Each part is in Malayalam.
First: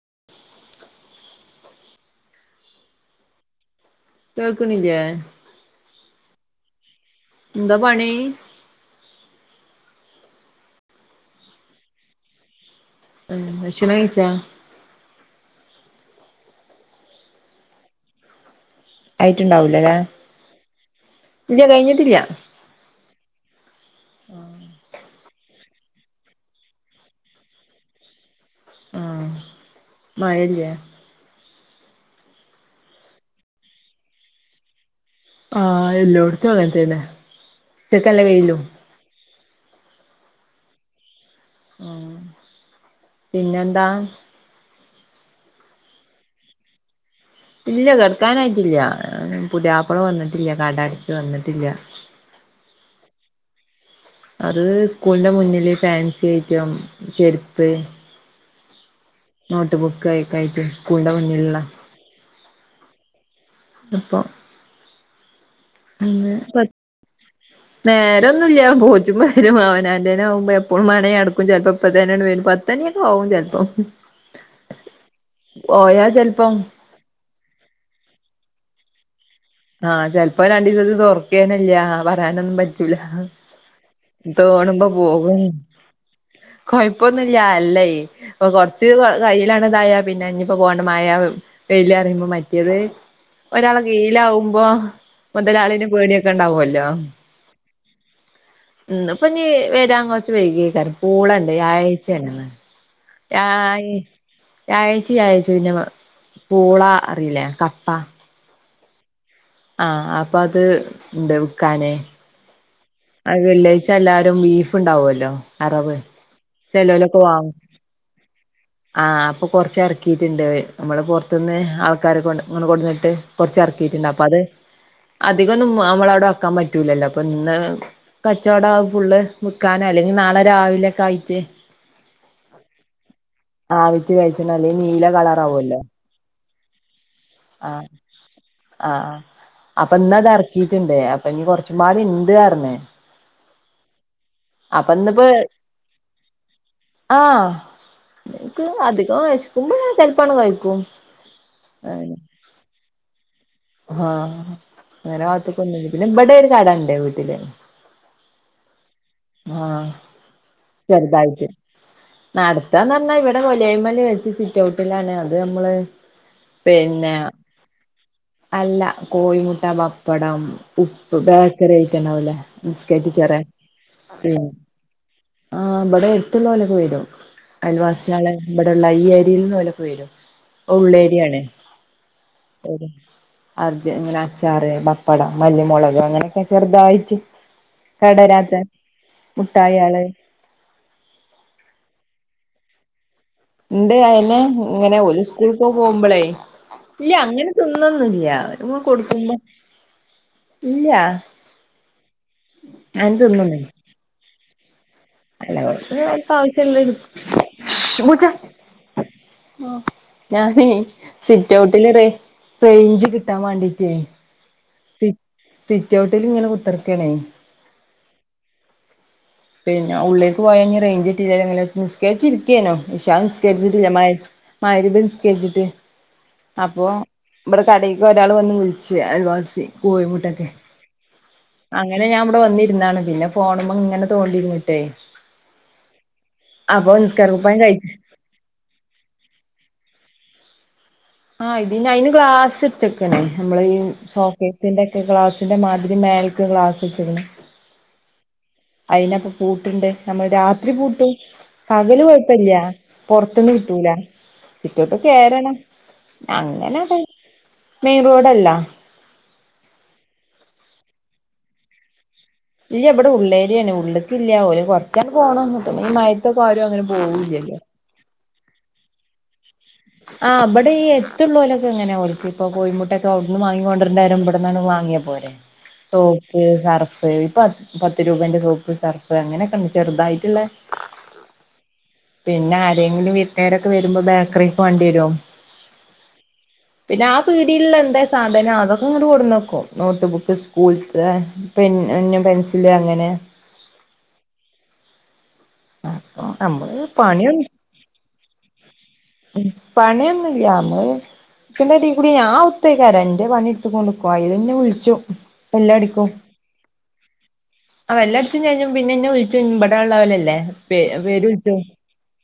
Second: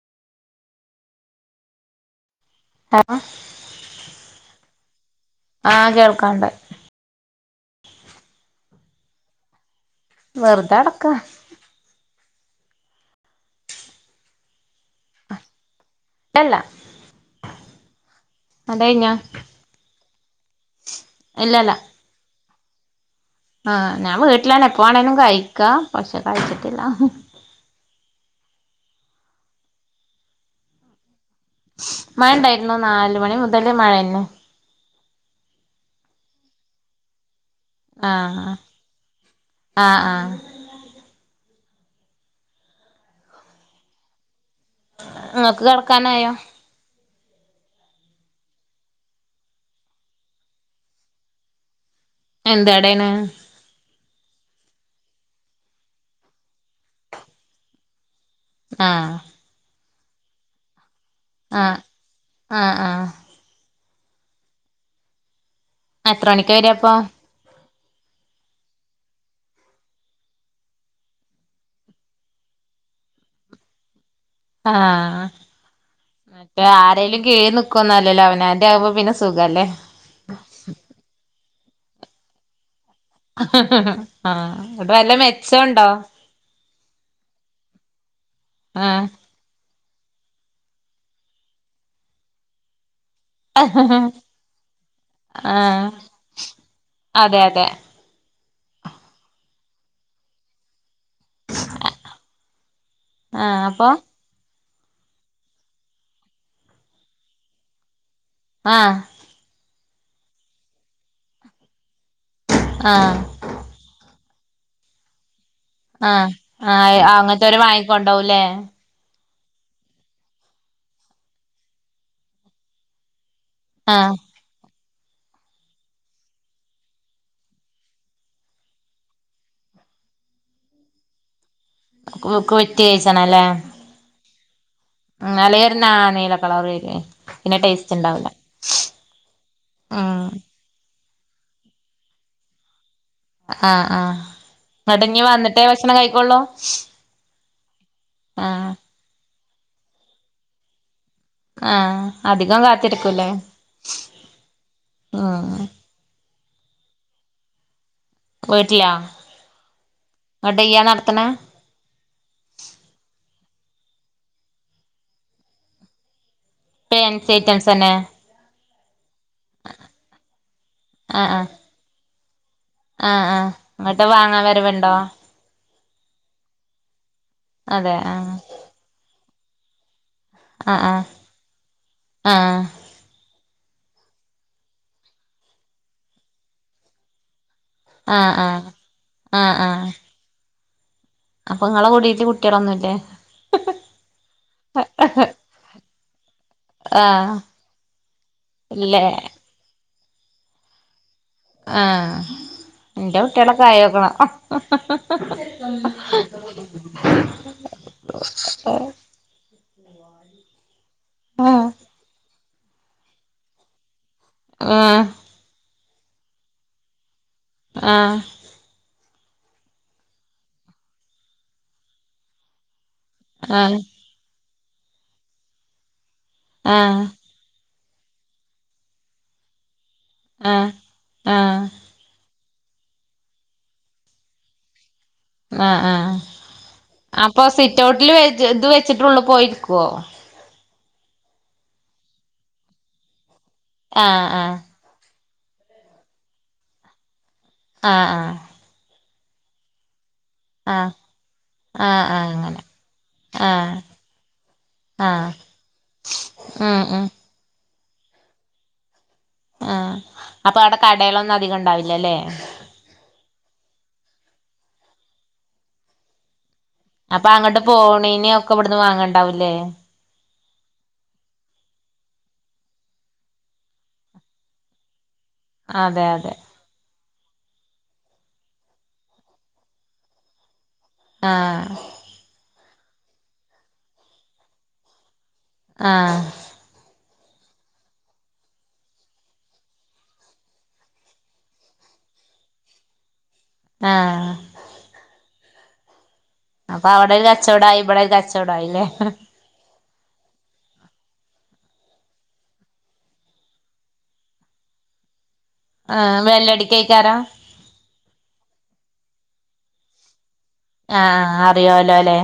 [inaudible] [unintelligible] കേൾക്ക്ണില്ലേ ആ കേൾക്കാണ്ട് എന്താ പണി വെറുതെ കെട്ക്കാ ഉം ഭക്ഷണം കഴിച്ചോ എല്ല ആയിട്ട് ഇണ്ടാവുലലെ ഇല്ല കഴിഞ്ഞിട്ടില്ല ആ ഞാൻ വീട്ട്ലാണ് എപ്പോ വേണേലും കഴി ക്കാ പക്ഷേ കഴിച്ചിട്ടില്ല ആ മഴ ഇല്ലെ മഴ ഇണ്ടായിരുന്നു നാല് മണി മുതല് മഴന്നെ ആ എല്ലോട്ത്തും അങ്ങൻ തെന്നെ റ്റക്ക് നല്ല വെയ്ലും ആ ആ ഉം പിന്നെന്താ ഇങ്ങക്ക് കെട്ക്കാനായോ ഇല്ല കെട്ക്കാനായിട്ടില്ല്യ പുതിയാപ്പള വന്നിട്ടില്ല്യ കട അടച്ച് വന്നിട്ടില്ല്യ എന്ത് കടയെണ് അത് സ്കൂളിന്റെ മുന്നില് ഫാൻസി ഐറ്റം ചെരുപ്പ് ആ നോട്ട് ബുക്ക് അയ്ക്കായിട്ട് ആ ആ ആ അപ്പോ ആ എത്ര മണിക്കാ വെരാ അപ്പോ നേരം ഒന്നും ഇല്ല പോച്ച്മ്പം വെരും അവനാന്റെന്നെ ആവുമ്പോ എപ്പളുംമാണേ അട്ക്കും ചെൽപ്പം ഇപ്പത്തന്നെ ഇങ്ങട്ട് വെരും പത്തെണിയൊക്കെ ആവും ചെൽപ്പം ആ ചെലപ്പം മറ്റേ ആരേലും കീഴി നിക്കൊന്നല്ലല്ലോ അവനാന്റെ ആവുമ്പം പിന്നെ സ് ആ ചെൽപ്പോ രണ്ടീസത്തിന് തൊറക്കെന്നെ ഇല്ല പറയാനെന്നും പറ്റി ആ ഇന്നിട്ട് വല്ല മെച്ചോംണ്ടോ കൊയപ്പൊന്നും ഇല്യ അല്ലേയ് അപ്പൊ കൊറച്ച് ആഹ് കയ്യിലാണ് ദായ പിന്നെ ഇഞ്ഞ്പ്പോ പോണ്ട മഴ വെയില് അറിയുമ്പോ മറ്റേത് ഒരാളെ കീഴിലാവും മ്പൊ മൊതലാളിനെ പേടിയൊക്കെ ഇണ്ടാവോല്ലോ തെ ഇന്ന്പ്പൊ ഇനി വരാൻ കുറച്ച് വൈകേക്കാരും പൂളണ്ട് വ്യാഴാഴ്ചേണ്ന്ന് ആഹ് അപ്പൊ രായി വ്യാഴാഴ്ച വ്യാഴാഴ്ച പിന്നെ പൂള അറിയില്ലേ കപ്പ ആ ആ അപ്പൊ അത് ഇണ്ട് വ്ക്കാനെ ആഹ് അഅ് വെള്ളിയാഴ്ച്ച എല്ലാ ടുംബീഫ് ഇണ്ടാവൊല്ലോ ആ ആ അങ്ങനത്തോര് വാങ്ങിക്കൊണ്ടാവൂല്ലേ ആഹ് അപ്പൊ കുറച്ച് എറക്കിട്ടുണ്ട് നമ്മള് പൊറത്ത്ന്ന് ആൾക്കാരെ കൊണ്ട് ഇങ്ങട് കൊടുന്നിട്ട് കൊറച്ച് എറക്കീട്ട്ണ്ട് ആഹ് അപ്പൊ അത് അധികം ഒന്നും നമ്മളവിടെ വെക്കാൻ പറ്റൂലല്ലോ അപ്പൊ ഇന്ന് കച്ചവടാവും ഫുള്ള് വിക്കാനോ അല്ലെങ്കി നാളെ രാവിലെ ഒക്കെ ആയിട്ട് ഓക്ക് പറ്റ്യേ കേസാണല്ലേ ആവിച്ച് കഴിച്ചണം അല്ലെങ്കിൽ നീല ഉം അല്ലേ ഒര ആ നീലം കളറ് വരേ ആ ആ അപ്പൊ ഇന്ന് ഉം അത് അറക്കീട്ട്ണ്ട് ഇപ്പഞ്ഞ് കൊറച്ചും പാടി ഇണ്ട് അർ ഞ്ഞ് ആആ മടങ്ങി വന്നിട്ടേ ഭക്ഷണം കഴിക്കൊള്ളോ ഇൻക്ക് അധികം വെശ് ക്കുമ്പൊ ഞാൻ ചെലപ്പണ്ട് കയ്ക്കും ആ അധികം കാത്തിരിക്കൂല്ലേ ആ അങ്ങനെ ഉം കാത്ത്ക്കൊന്നുല്ല്യ പിന്നെ ഇം ഇവിടെ ഒരു കടണ്ട് വീട്ടില് വീട്ടിലാ ആ എന്നിട്ട് ഇയ്യാ നടത്തണെ ചെറ്തായിട്ട് നടത്താന്ന് പറഞ്ഞ ഇവ ഇടെ കൊലായ്‌മ്മല് വെച്ച് സിറ്റ് ഔട്ടിലാണ് അത് നമ്മള് പിന്നെ പേൻസി ഐറ്റംസന്നെ അല്ല കോഴിമുട്ട പപ്പടം ഉപ്പ് ആഹ് ആഹ് ബേക്കറി ഐറ്റം ഉണ്ടാവല്ലേ മസ്ട്ട ആഹ് ചേറ ആഹ് എന്നിട്ട് വാങ്ങാൻ വരവുണ്ടോ ആ ഇവിടെ എത്തുള്ള പോലെയൊക്കെ വരും അതെ അയൽവാസിന ആള ആഹ് ഇവിടെുള്ള ഈ ഏരിയയിൽ നിന്ന്ല ഫര ആഹ് ആഹ് ഉള്ളേരിയണേ ആഹ് അദ്യം ഇങ്ങനെ അച്ചാറ് പപ്പടം മല്ലിമുളക് അങ്ങനെയൊക്കെ ചെറുതായിട്ട് ആഹ് കടേനാത്ത് ആഹ് ആഹ് ആഹ് മുട്ടായള് അപ്പൊ നിങ്ങളെ കുടീട്ട് കുട്ടികളൊന്നുല്ലേ ഉണ്ട് അയിനെ ഇങ്ങനെ ഒരു സ്കൂളിക്ക് പോകുമ്പോളെ ഇല്ല ആഹ് അങ്ങനെ തിന്നൊന്നുംല്ല ഇല്ലേ കൊടുക്കുമ്പോ ഇല്ല അങ്ങനെ ആഎന്റെ കുട്ടികളൊക്കെ ആയേക്കണ് പ അവർക്ക് ആവശ്യള്ളത് ഞാനെ സിറ്റ് ആഹ് ഔട്ടിൽ ഇറെ റെയ്ഞ്ച് കിട്ടാ വേണ്ടിട്ടേ ആഹ് സിറ്റ ഔട്ടിലിങനെ കുത്തറക്കണെ ആഹ് പിന്നെ ഉള്ളിൽക്ക് പോയാ ഇഞി റേയ്ഞ്ചിട്ടീലങ്ങിലൊന്ന് നിസ്കർച്ചിരിക്കെർന്നു ഇഷാങ് ആഹ് നിസ്കരിച്ചിട്ടില്ല മങ് രി മങ് രിബ്നിസ്കരിച്ചിട്ട് അപ്പൊ ആഹ് ഇബടെ കടയ്ക്കൊരാൾ വന്ന് വിളിച്ച് അയൽവാസി കോയി മുട്ടക്കെ ആഹ് ആഹ് അങ്ങനെ ഞാൻ ഇവ്ടെ വന്നി ന്നാണ് പിന്നെ ഫോണുമ്മെങ്ങനെ തോണ്ടിരുന്നിട്ടേ ആഹ്, ആഹ് നിസ്കാര അപ്പൊ കുപ്പായം കഴി സിറ്റ് ഔട്ടിൽ വെച് ഇത് വെച്ചിട് ഉള്ളി പോയിരിക്കോ ആഹ്, ഇതിന് അയിന് ഗ്ലാസ് ഇട്ട്ക്ക്ണ് നമ്മളേ ഈ ആഹ് ആഹ് സോക്കേസിന്റെക്കെ ക്ലാസ് ന്റെ മാതിരി മേൽക്ക് ക്ലാസ് വെച്ചതിന് ആഹ് ആഹ് അയിനപ്പൊ പൂട്ട്ണ്ട് നമ്മൾ രാത്രി ആഹ് ആഹ് പൂട്ടും പകല് ആഹ് ആഹ് കൊഴപല്യാ. അങ്ങനെ പൊറത്ത്ന്ന് ആഹ് കിട്ടൂല സിറ്റൗട്ടി ആഹ് കേറണം. ഉം അങ്ങനെ പെ ഉം മെയിൻ റോഡല്ല ആഹ് അപ്പൊ അവ്ടെ കടേളൊന്നും അധികം ഇണ്ടാവില്ലല്ലേ ഇല്ല ഇവിടെ ഉള്ളേരിയാണ് ഉള്ള്ക്കില്ല ഒര് കൊറച്ച് അങ് ട് പോണം ഈ മഴേത് കൊ അപ്പ അങ്ങ്ട്ട് പോവ്ണീന് ഒക്കെ ഇവിട് ന്ന് വാങ്ങണ്ടാവുലേ ആഹ് ഇബടെ ഈ ഏട്തുള്ളോലക്കെ ഇങ്ങനെ ഓൽകിപ്പൊ കോഴിമുട്ടൊക്കെ അവിടുന്ന് വാങ്ങീക്കൊണ്ടരണ്ടേരും ഇവിടന്നണ് വാങ്ങിയ പോരെ അതെ അതെ തോക്ക് കർ [unintelligible] പത് പത്ത് രൂപന്റെ സോപ്പ് സർഫ് അങ്ങനെക്കെണ് ചെറുതായിട്ടിള്ളെ ആ പിന്നെ ആരെങ്കിലും വീട്ട്കാരൊക്കെ വരുമ്പോ ബേക്കറി പോകേണ്ടി വരും ആ പിന്നെ ആ പീടില്ള്ള എന്താ സാധനം അതൊക്കെ ഇങ്ങ്ട് കൊടുന്നക്കും. നോട്ട് ബുക്ക്, സ്കൂൾതെ പെന്ന്, പെൻസില് അങ്ങനെ ആ നമ്മള് അപ്പൊ അവ്ടൊരു കച്ചോടായി ഇബടൊരു കച്ചോടായിലേ [unintelligible] പണിയൊന്നുംല്ലാ. നമ്മളീ ഇതിന്റെടീ കുടി ഞാ ഔത്തേകാരം ഇന്റെ പണി ഇടുത്തു കൊണ്ട്ക്കും അയില്ന്നെ വിളിച്ചും ബെല്ലടിക്കും ആഹ് ബെല്ലടിക്കെക്കാരം പിന്നെന്നെ വിളിച്ചു ഇമ് മ്പട എള്ളവലല്ലേ പേ പേര് ആഹ് വിളിച്ചോ അറിയോലോല്ലേ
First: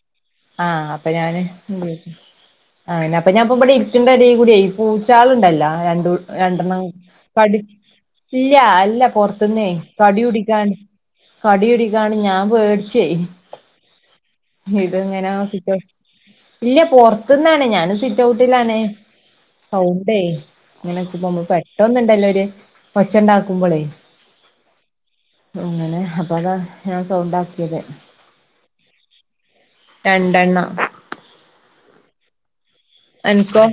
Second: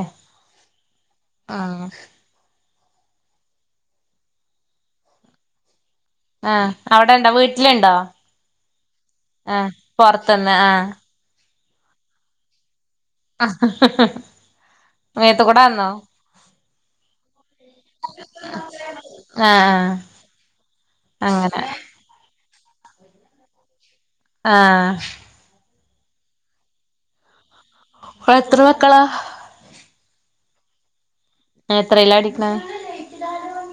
ആഹ് അപ്പൊ ഞാന് ഉം ആഹ് [unintelligible] ഇവിടെ ഇരികണ്ട എടി കൂടി പൂച്ചാളുണ്ടല്ല രണ്ട് ആഹ് രണ്ടെണം അവിടെണ്ടോ കടി വീട്ടിലുണ്ടോ ഇല്ല അല്ല പൊറത്തന്നെ ആഹ് കടി പൊറത്ത്ന്ന് കുടിക്കാൻ ആഹ് കടി കുടിക്കാണ് ഞാൻ പേടിച്ച് ഇതെങ്ങനെ മേത്തുകൂടെ സിറ്റൗ വന്നോ ഇല്ല പുറത്തുന്നാണ് ഞാന് സിറ്റ് ഔട്ടിലാണ് ആഹ് സൗണ്ടേ ഇങ്ങനൊക്ക അങ്ങനെ പെട്ടന്നിണ്ടല്ലോ [unintelligible] ഒച്ച എണ്ടാക്കുമ്പോളേ ആ അങ്ങനെ അപ്പ അത് ഞാൻ സൗണ്ടാക് എത്ര മക്കളാ രണ്ടെണ്ണം എത്രേല്ല ടിക്കണേ അനക്കോ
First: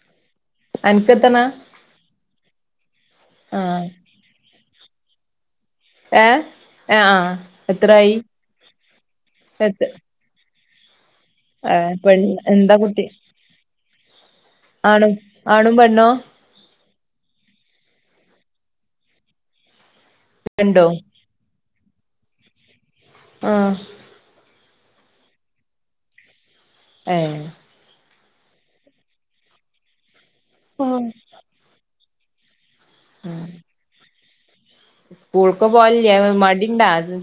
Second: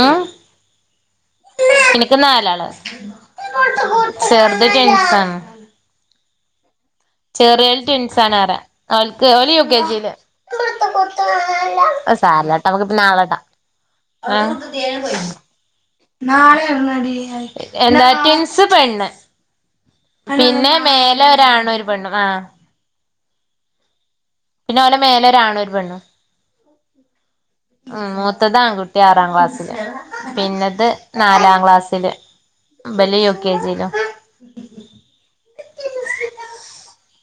ആ അനക്ക് എത്രണ്ണാ എനിക്ക് നാലാള് ആഹ് ചെറുത് ട്വിൻസാണ് ഏ ചെറിയോല് ട്വിൻസാണറ അവൽക്ക് ഓല് യു കെ എത്ത് ജിയില് ഏഹ് അത് പെൺ സാരല്ലട്ടോ എന്താ നമുക്ക് പിന്നെ കുട്ടി നാളെടാം ആണും ആണും പെണ്ണോ നാളെ എവിടുന്നാടി എന്താ ട്വിൻസ് പെണ്ണ് പിന്നെ രണ്ടോ മേലെ ഒരാണും ഒരു പെണ്ണും ആഹ് ആഹ് പിന്നെ ഓലെ മേലെ ഒരാണും പെണ്ണും ഏഹ്? ഉം മൂത്തതാ ആൺ കുട്ടി ആറാം ക്ലാസില് പിന്നത് നാലാം ക്ലാസ്സില് ഇബല് യൂ കെ ജിലും സ്കൂൾക്ക് പോവലില്ലേ അതോ മടിണ്ടാ അത്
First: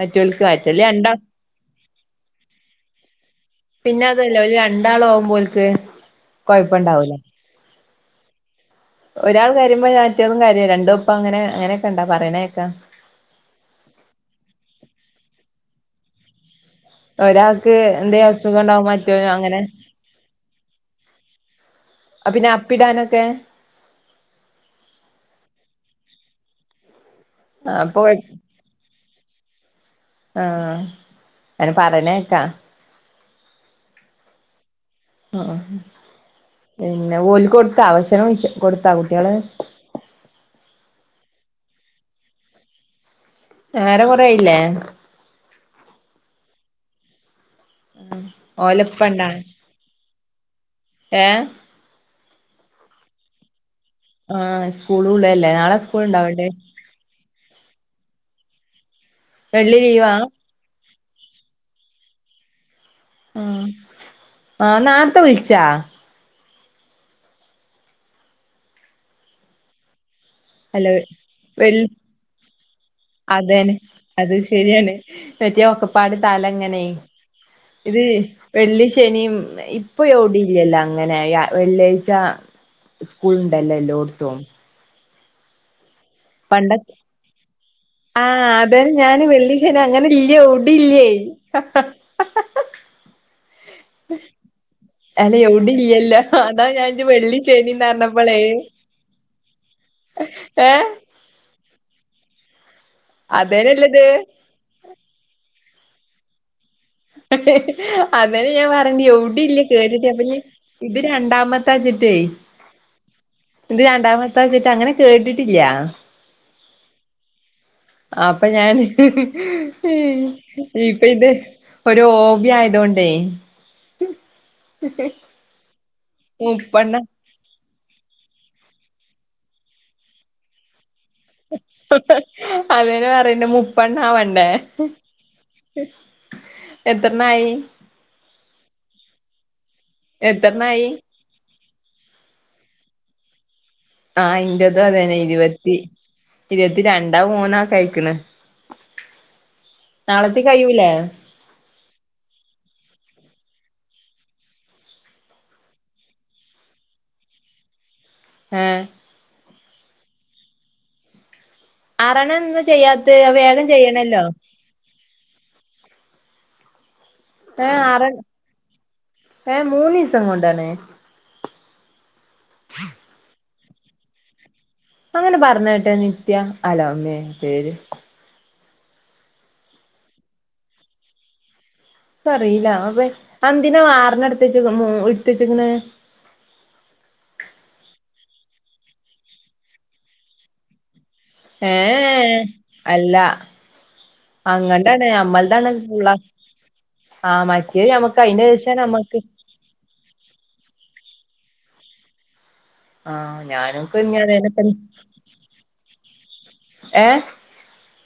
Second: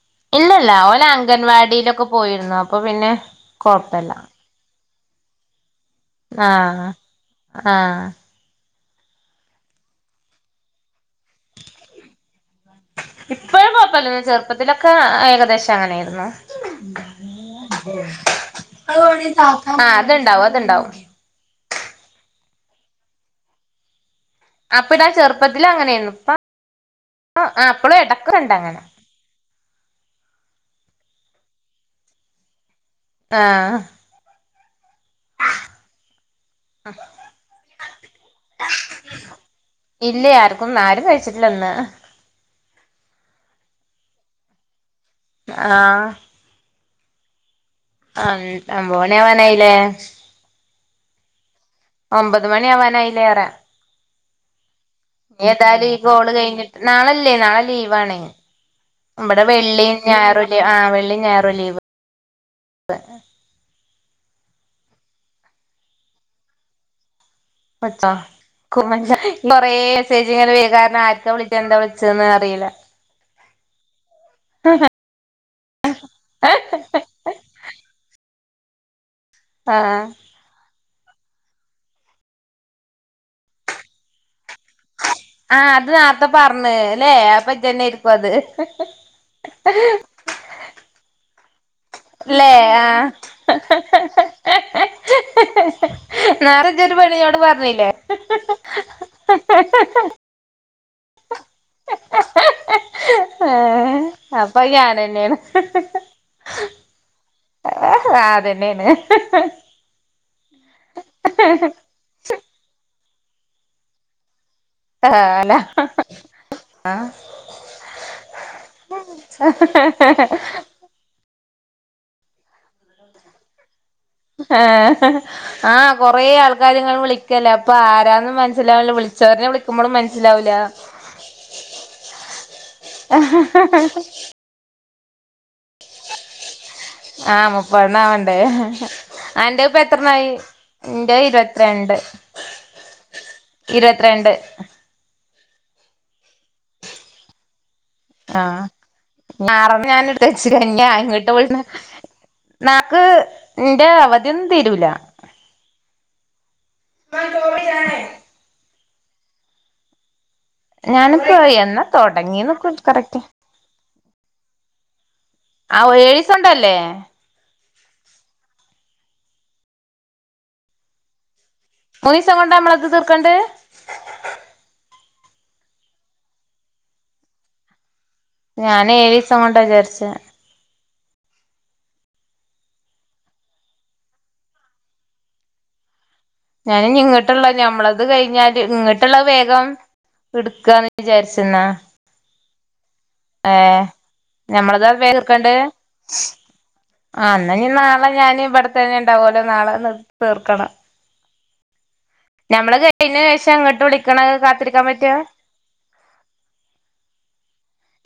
മറ്റോല്ക്ക് ഇല്ലല്ല മറ്റോല് ഓല് രണ്ടാ [inaudible] അംഗൻവാടിയിലൊക്കെ പോയിരുന്നു അപ്പൊ പിന്നെ പിന്നെ കൊഴപ്പല്ല അതല്ലേ ഓല് ര രണ്ടാളാവുമ്പോ ഓൽക്ക് ആഹ് കൊഴപ്പണ്ടാവൂല ആഹ്. ഒരാൾ കരുയുമ്പോ മറ്റാളും കരയും രണ്ടൊപ്പം അങ്ങനെ അങ്ങനൊക്കെണ്ട പറയണേ ഇപ്പഴും കുഴപ്പല്ലേ ചെറുപ്പത്തിലൊക്കെ അയ കദേശം അങ്ങനൊരുന്നു. ഒരാൾക്ക് എന്തേ അസുഖണ്ടാവും മറ്റോന് അങ്ങനെ ആഹ് അതുണ്ടാവും അതുണ്ടാവും. അ പിന്നെ അപ്പിടാനൊക്കെ? അപ്പിടാൻ ചെറുപ്പത്തില് അങ്ങനെയ്ന്നു ഇപ്പ അ ആഹ് അപ്പളും അപ്പൊ ഇടക്കുണ്ടങ്ങനെ. ആഹ് അൻ പറ നേക്കാ. ആഹ്. അ ആഹ് പിന്നെ ഓല് കൊടുത്താ അവശന കൊടുത്ത കുട്ട്യാള് വച്ചിട്ടില്ലന്ന്. നേരം കൊറായില്ലേ? ആഹ് ഓലപ്പണ്ടാ ആമ്പോണയാവാനായില്ലേ ഏ ഒമ്പത് മണി ആവാനായിലേറ ആഹ് സ്കൂളൂള്ളല്ലേ ഇനി നാളെ ഏതായാലും ഈ സ്കൂൾ ഗോള് ഉണ്ടാവണ്ടേ കഴിഞ്ഞി നാളെല്ലേ നാളെ ലീവാണെ ഇമ്പടെ വെള്ളി ഞായറൂലേ ആഹ് വെ വെള്ളി ഞായറും ലീവ് ആഹ് ആഹ നാറത്തെ വിളിച്ചൊ പത്തോ [unintelligible] കുറേ അല്ല [unintelligible] ആർക്കാ വിളിട്ട് എന്താ വെള്ളി വിളിച്ചന്ന് അറിയില്ല ഹ് ഹ് എറ്റയാ ഒക്കെ പാട് തലങ്ങനെ ഇത് വെള്ളി ശ ശനിമ് ഇപ്പ ആഹ് എവിടില്ലല്ലോ അങ്ങനെ ആയി വെള്ളിയാഴ്ച സ്കൂൾ ഉണ്ടല്ലോഎല്ലോടത്തും ആഹ അത് പറഞ്ഞ് പണ്ടക്കേ ല്ലേ അപ്പൊ ഇജന്നേര്ക്കും അത് ആഹ അതം ഞാന് വെള്ളി ശനി അങ്ങനെല്ലിയ എവിടില്ല്യ ല്ലേ ആ അല്ല എവിടെ ഇല്ലല്ലോ അതാ ഞാൻ നാറജോരു ഇജ്ജ് വെള്ളി പെണ്ണിനോട് ശനിന്ന് പറഞ്ഞില്ലേ [inaudible] പറഞ്ഞപ്പളേ ഏ [inaudible] ഹ് അതേനല്ലത് അപ്പൊ ഞാാനന്നെയാണ് [inaudible] ആഹ് അതന്നേ ഞാൻ അതന്നേണ് പറണ്ടിയെ എവിടീല്ല കേട്ടിട്ട് അപ്പഞ്ഞി ഇത് രണ്ടാമത്താച്ചിട്ടേ [unintelligible] [unintelligible] അങ്ങനെ ആഹ് അല്ല കേട്ടിട്ടില്ല്യാ [unintelligible] അപ്പ ഞാൻ ആഹ് ഇപ്പൊ ഇത് ഒരു ഹോബിയാ ആ ആ കൊറേ ആൾക്കാര്ങ്ങനെ മുപ്പെണ്ണം വിളിക്കല്ലേ അപ്പൊ ആരാന്നും മനസ്സിലാവില്ല വിളിച്ചോരന്നേ വിളിക്കു മ്പളും മനസ്സിലാവില്ല അതെന്നേ പറയണേ മുപ്പെണ്ണാവണ്ടേ ആ എത്രണ്ണായി മുപ്പണ്ണാവണ്ടേ അന്റെ ഇപ്പ എത്രണ്ണായി എത്രണ്ണായി ഇന്റെ ഇരുപത്തിരണ്ട് ആ ഇരുപത്തിരണ്ട് ഇൻ്റെതും അതന്നെ ഇരുവ ത്തി ഇരുവത്തി രണ്ടാ മൂന്നാക്ക [unintelligible] നാളത്തെ കഴൂലേ ഇൻ്റെ അവധിയൊന്നും തീരൂല [unintelligible] ആ [unintelligible] തൊടങ്ങീന്ന് അറണന്നും ചെയ്യാത്ത് കറക്റ്റ് അത് വേഗം ചെയ്യണല്ലോ തോണ്ടല്ലേ ഏ ആർ ഏ മൂന്നീസം കൊണ്ടാണ് മൂന്നീസം കൊണ്ടാ അമ്മളത് തീർക്കണ്ട് [inaudible] അങ്ങനെ പറഞ്ഞ കേട്ടെ നിത്യ അലോ അമ്മേ പേര് ഞാന് ഏഴീസം കൊണ്ടാ വിചാരിച്ച് ഇക്കറീല ആവേ അന്തിനാ [unintelligible] ഞാനിഞ്ഞി ഇങ്ങട്ട്ള്ള ഞമ്മളത് കഴിഞ്ഞാല് ഇങ്ങട്ട്ള്ള വേഗം ഇട്ക്കാ എ ഏ ഏ അങ്ങട്ടാണ് ഞമ്മളതാവേം തീർക്കണ്ട് നമ്മളതാണ് ഫുള്ള ആ ഇ ആഹ് മറ്റേ ന്നഞ്ഞിന്നാളെ നമ്മുക്ക് ഞാന് അതിന്റെ ശേഷം ഇവിടത്തന്നെ നമ്മക്ക് ഇണ്ടാവോലോ നാളെ തീർക്കണം നമ്മള് കഴിഞ്ഞ ആഹ് ശേഷം ങ്ങട്ട് ഞാനൊക്കെ വിളിക്ക്ണത് അതന്നെ കാത്തിരിക്കാൻപറ്റാ ഏ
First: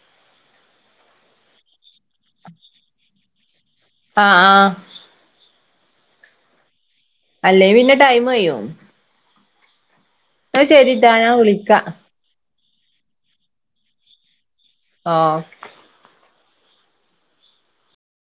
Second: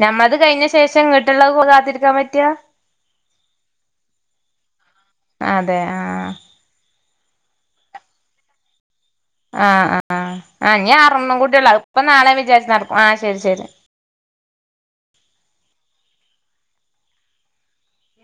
ഞമ്മള്ത് കഴിഞ്ഞ ശേഷം ഇങ്ങട്ട്ള്ളത് കോൾ കാത്തി ക്കാ പറ്റാ ആ ആ അതെ അ അ അല്ലങ്കി പിന്നെ ടൈം കയ്യും ആ അ ആ ആ നി ഞാൻ ആറെണ്ണം കൂടിയേള്ളൂ വിളിക്കാം ഇപ്പം നാളെ വിചാ [unintelligible] ആ ശരി ശരി. ഓ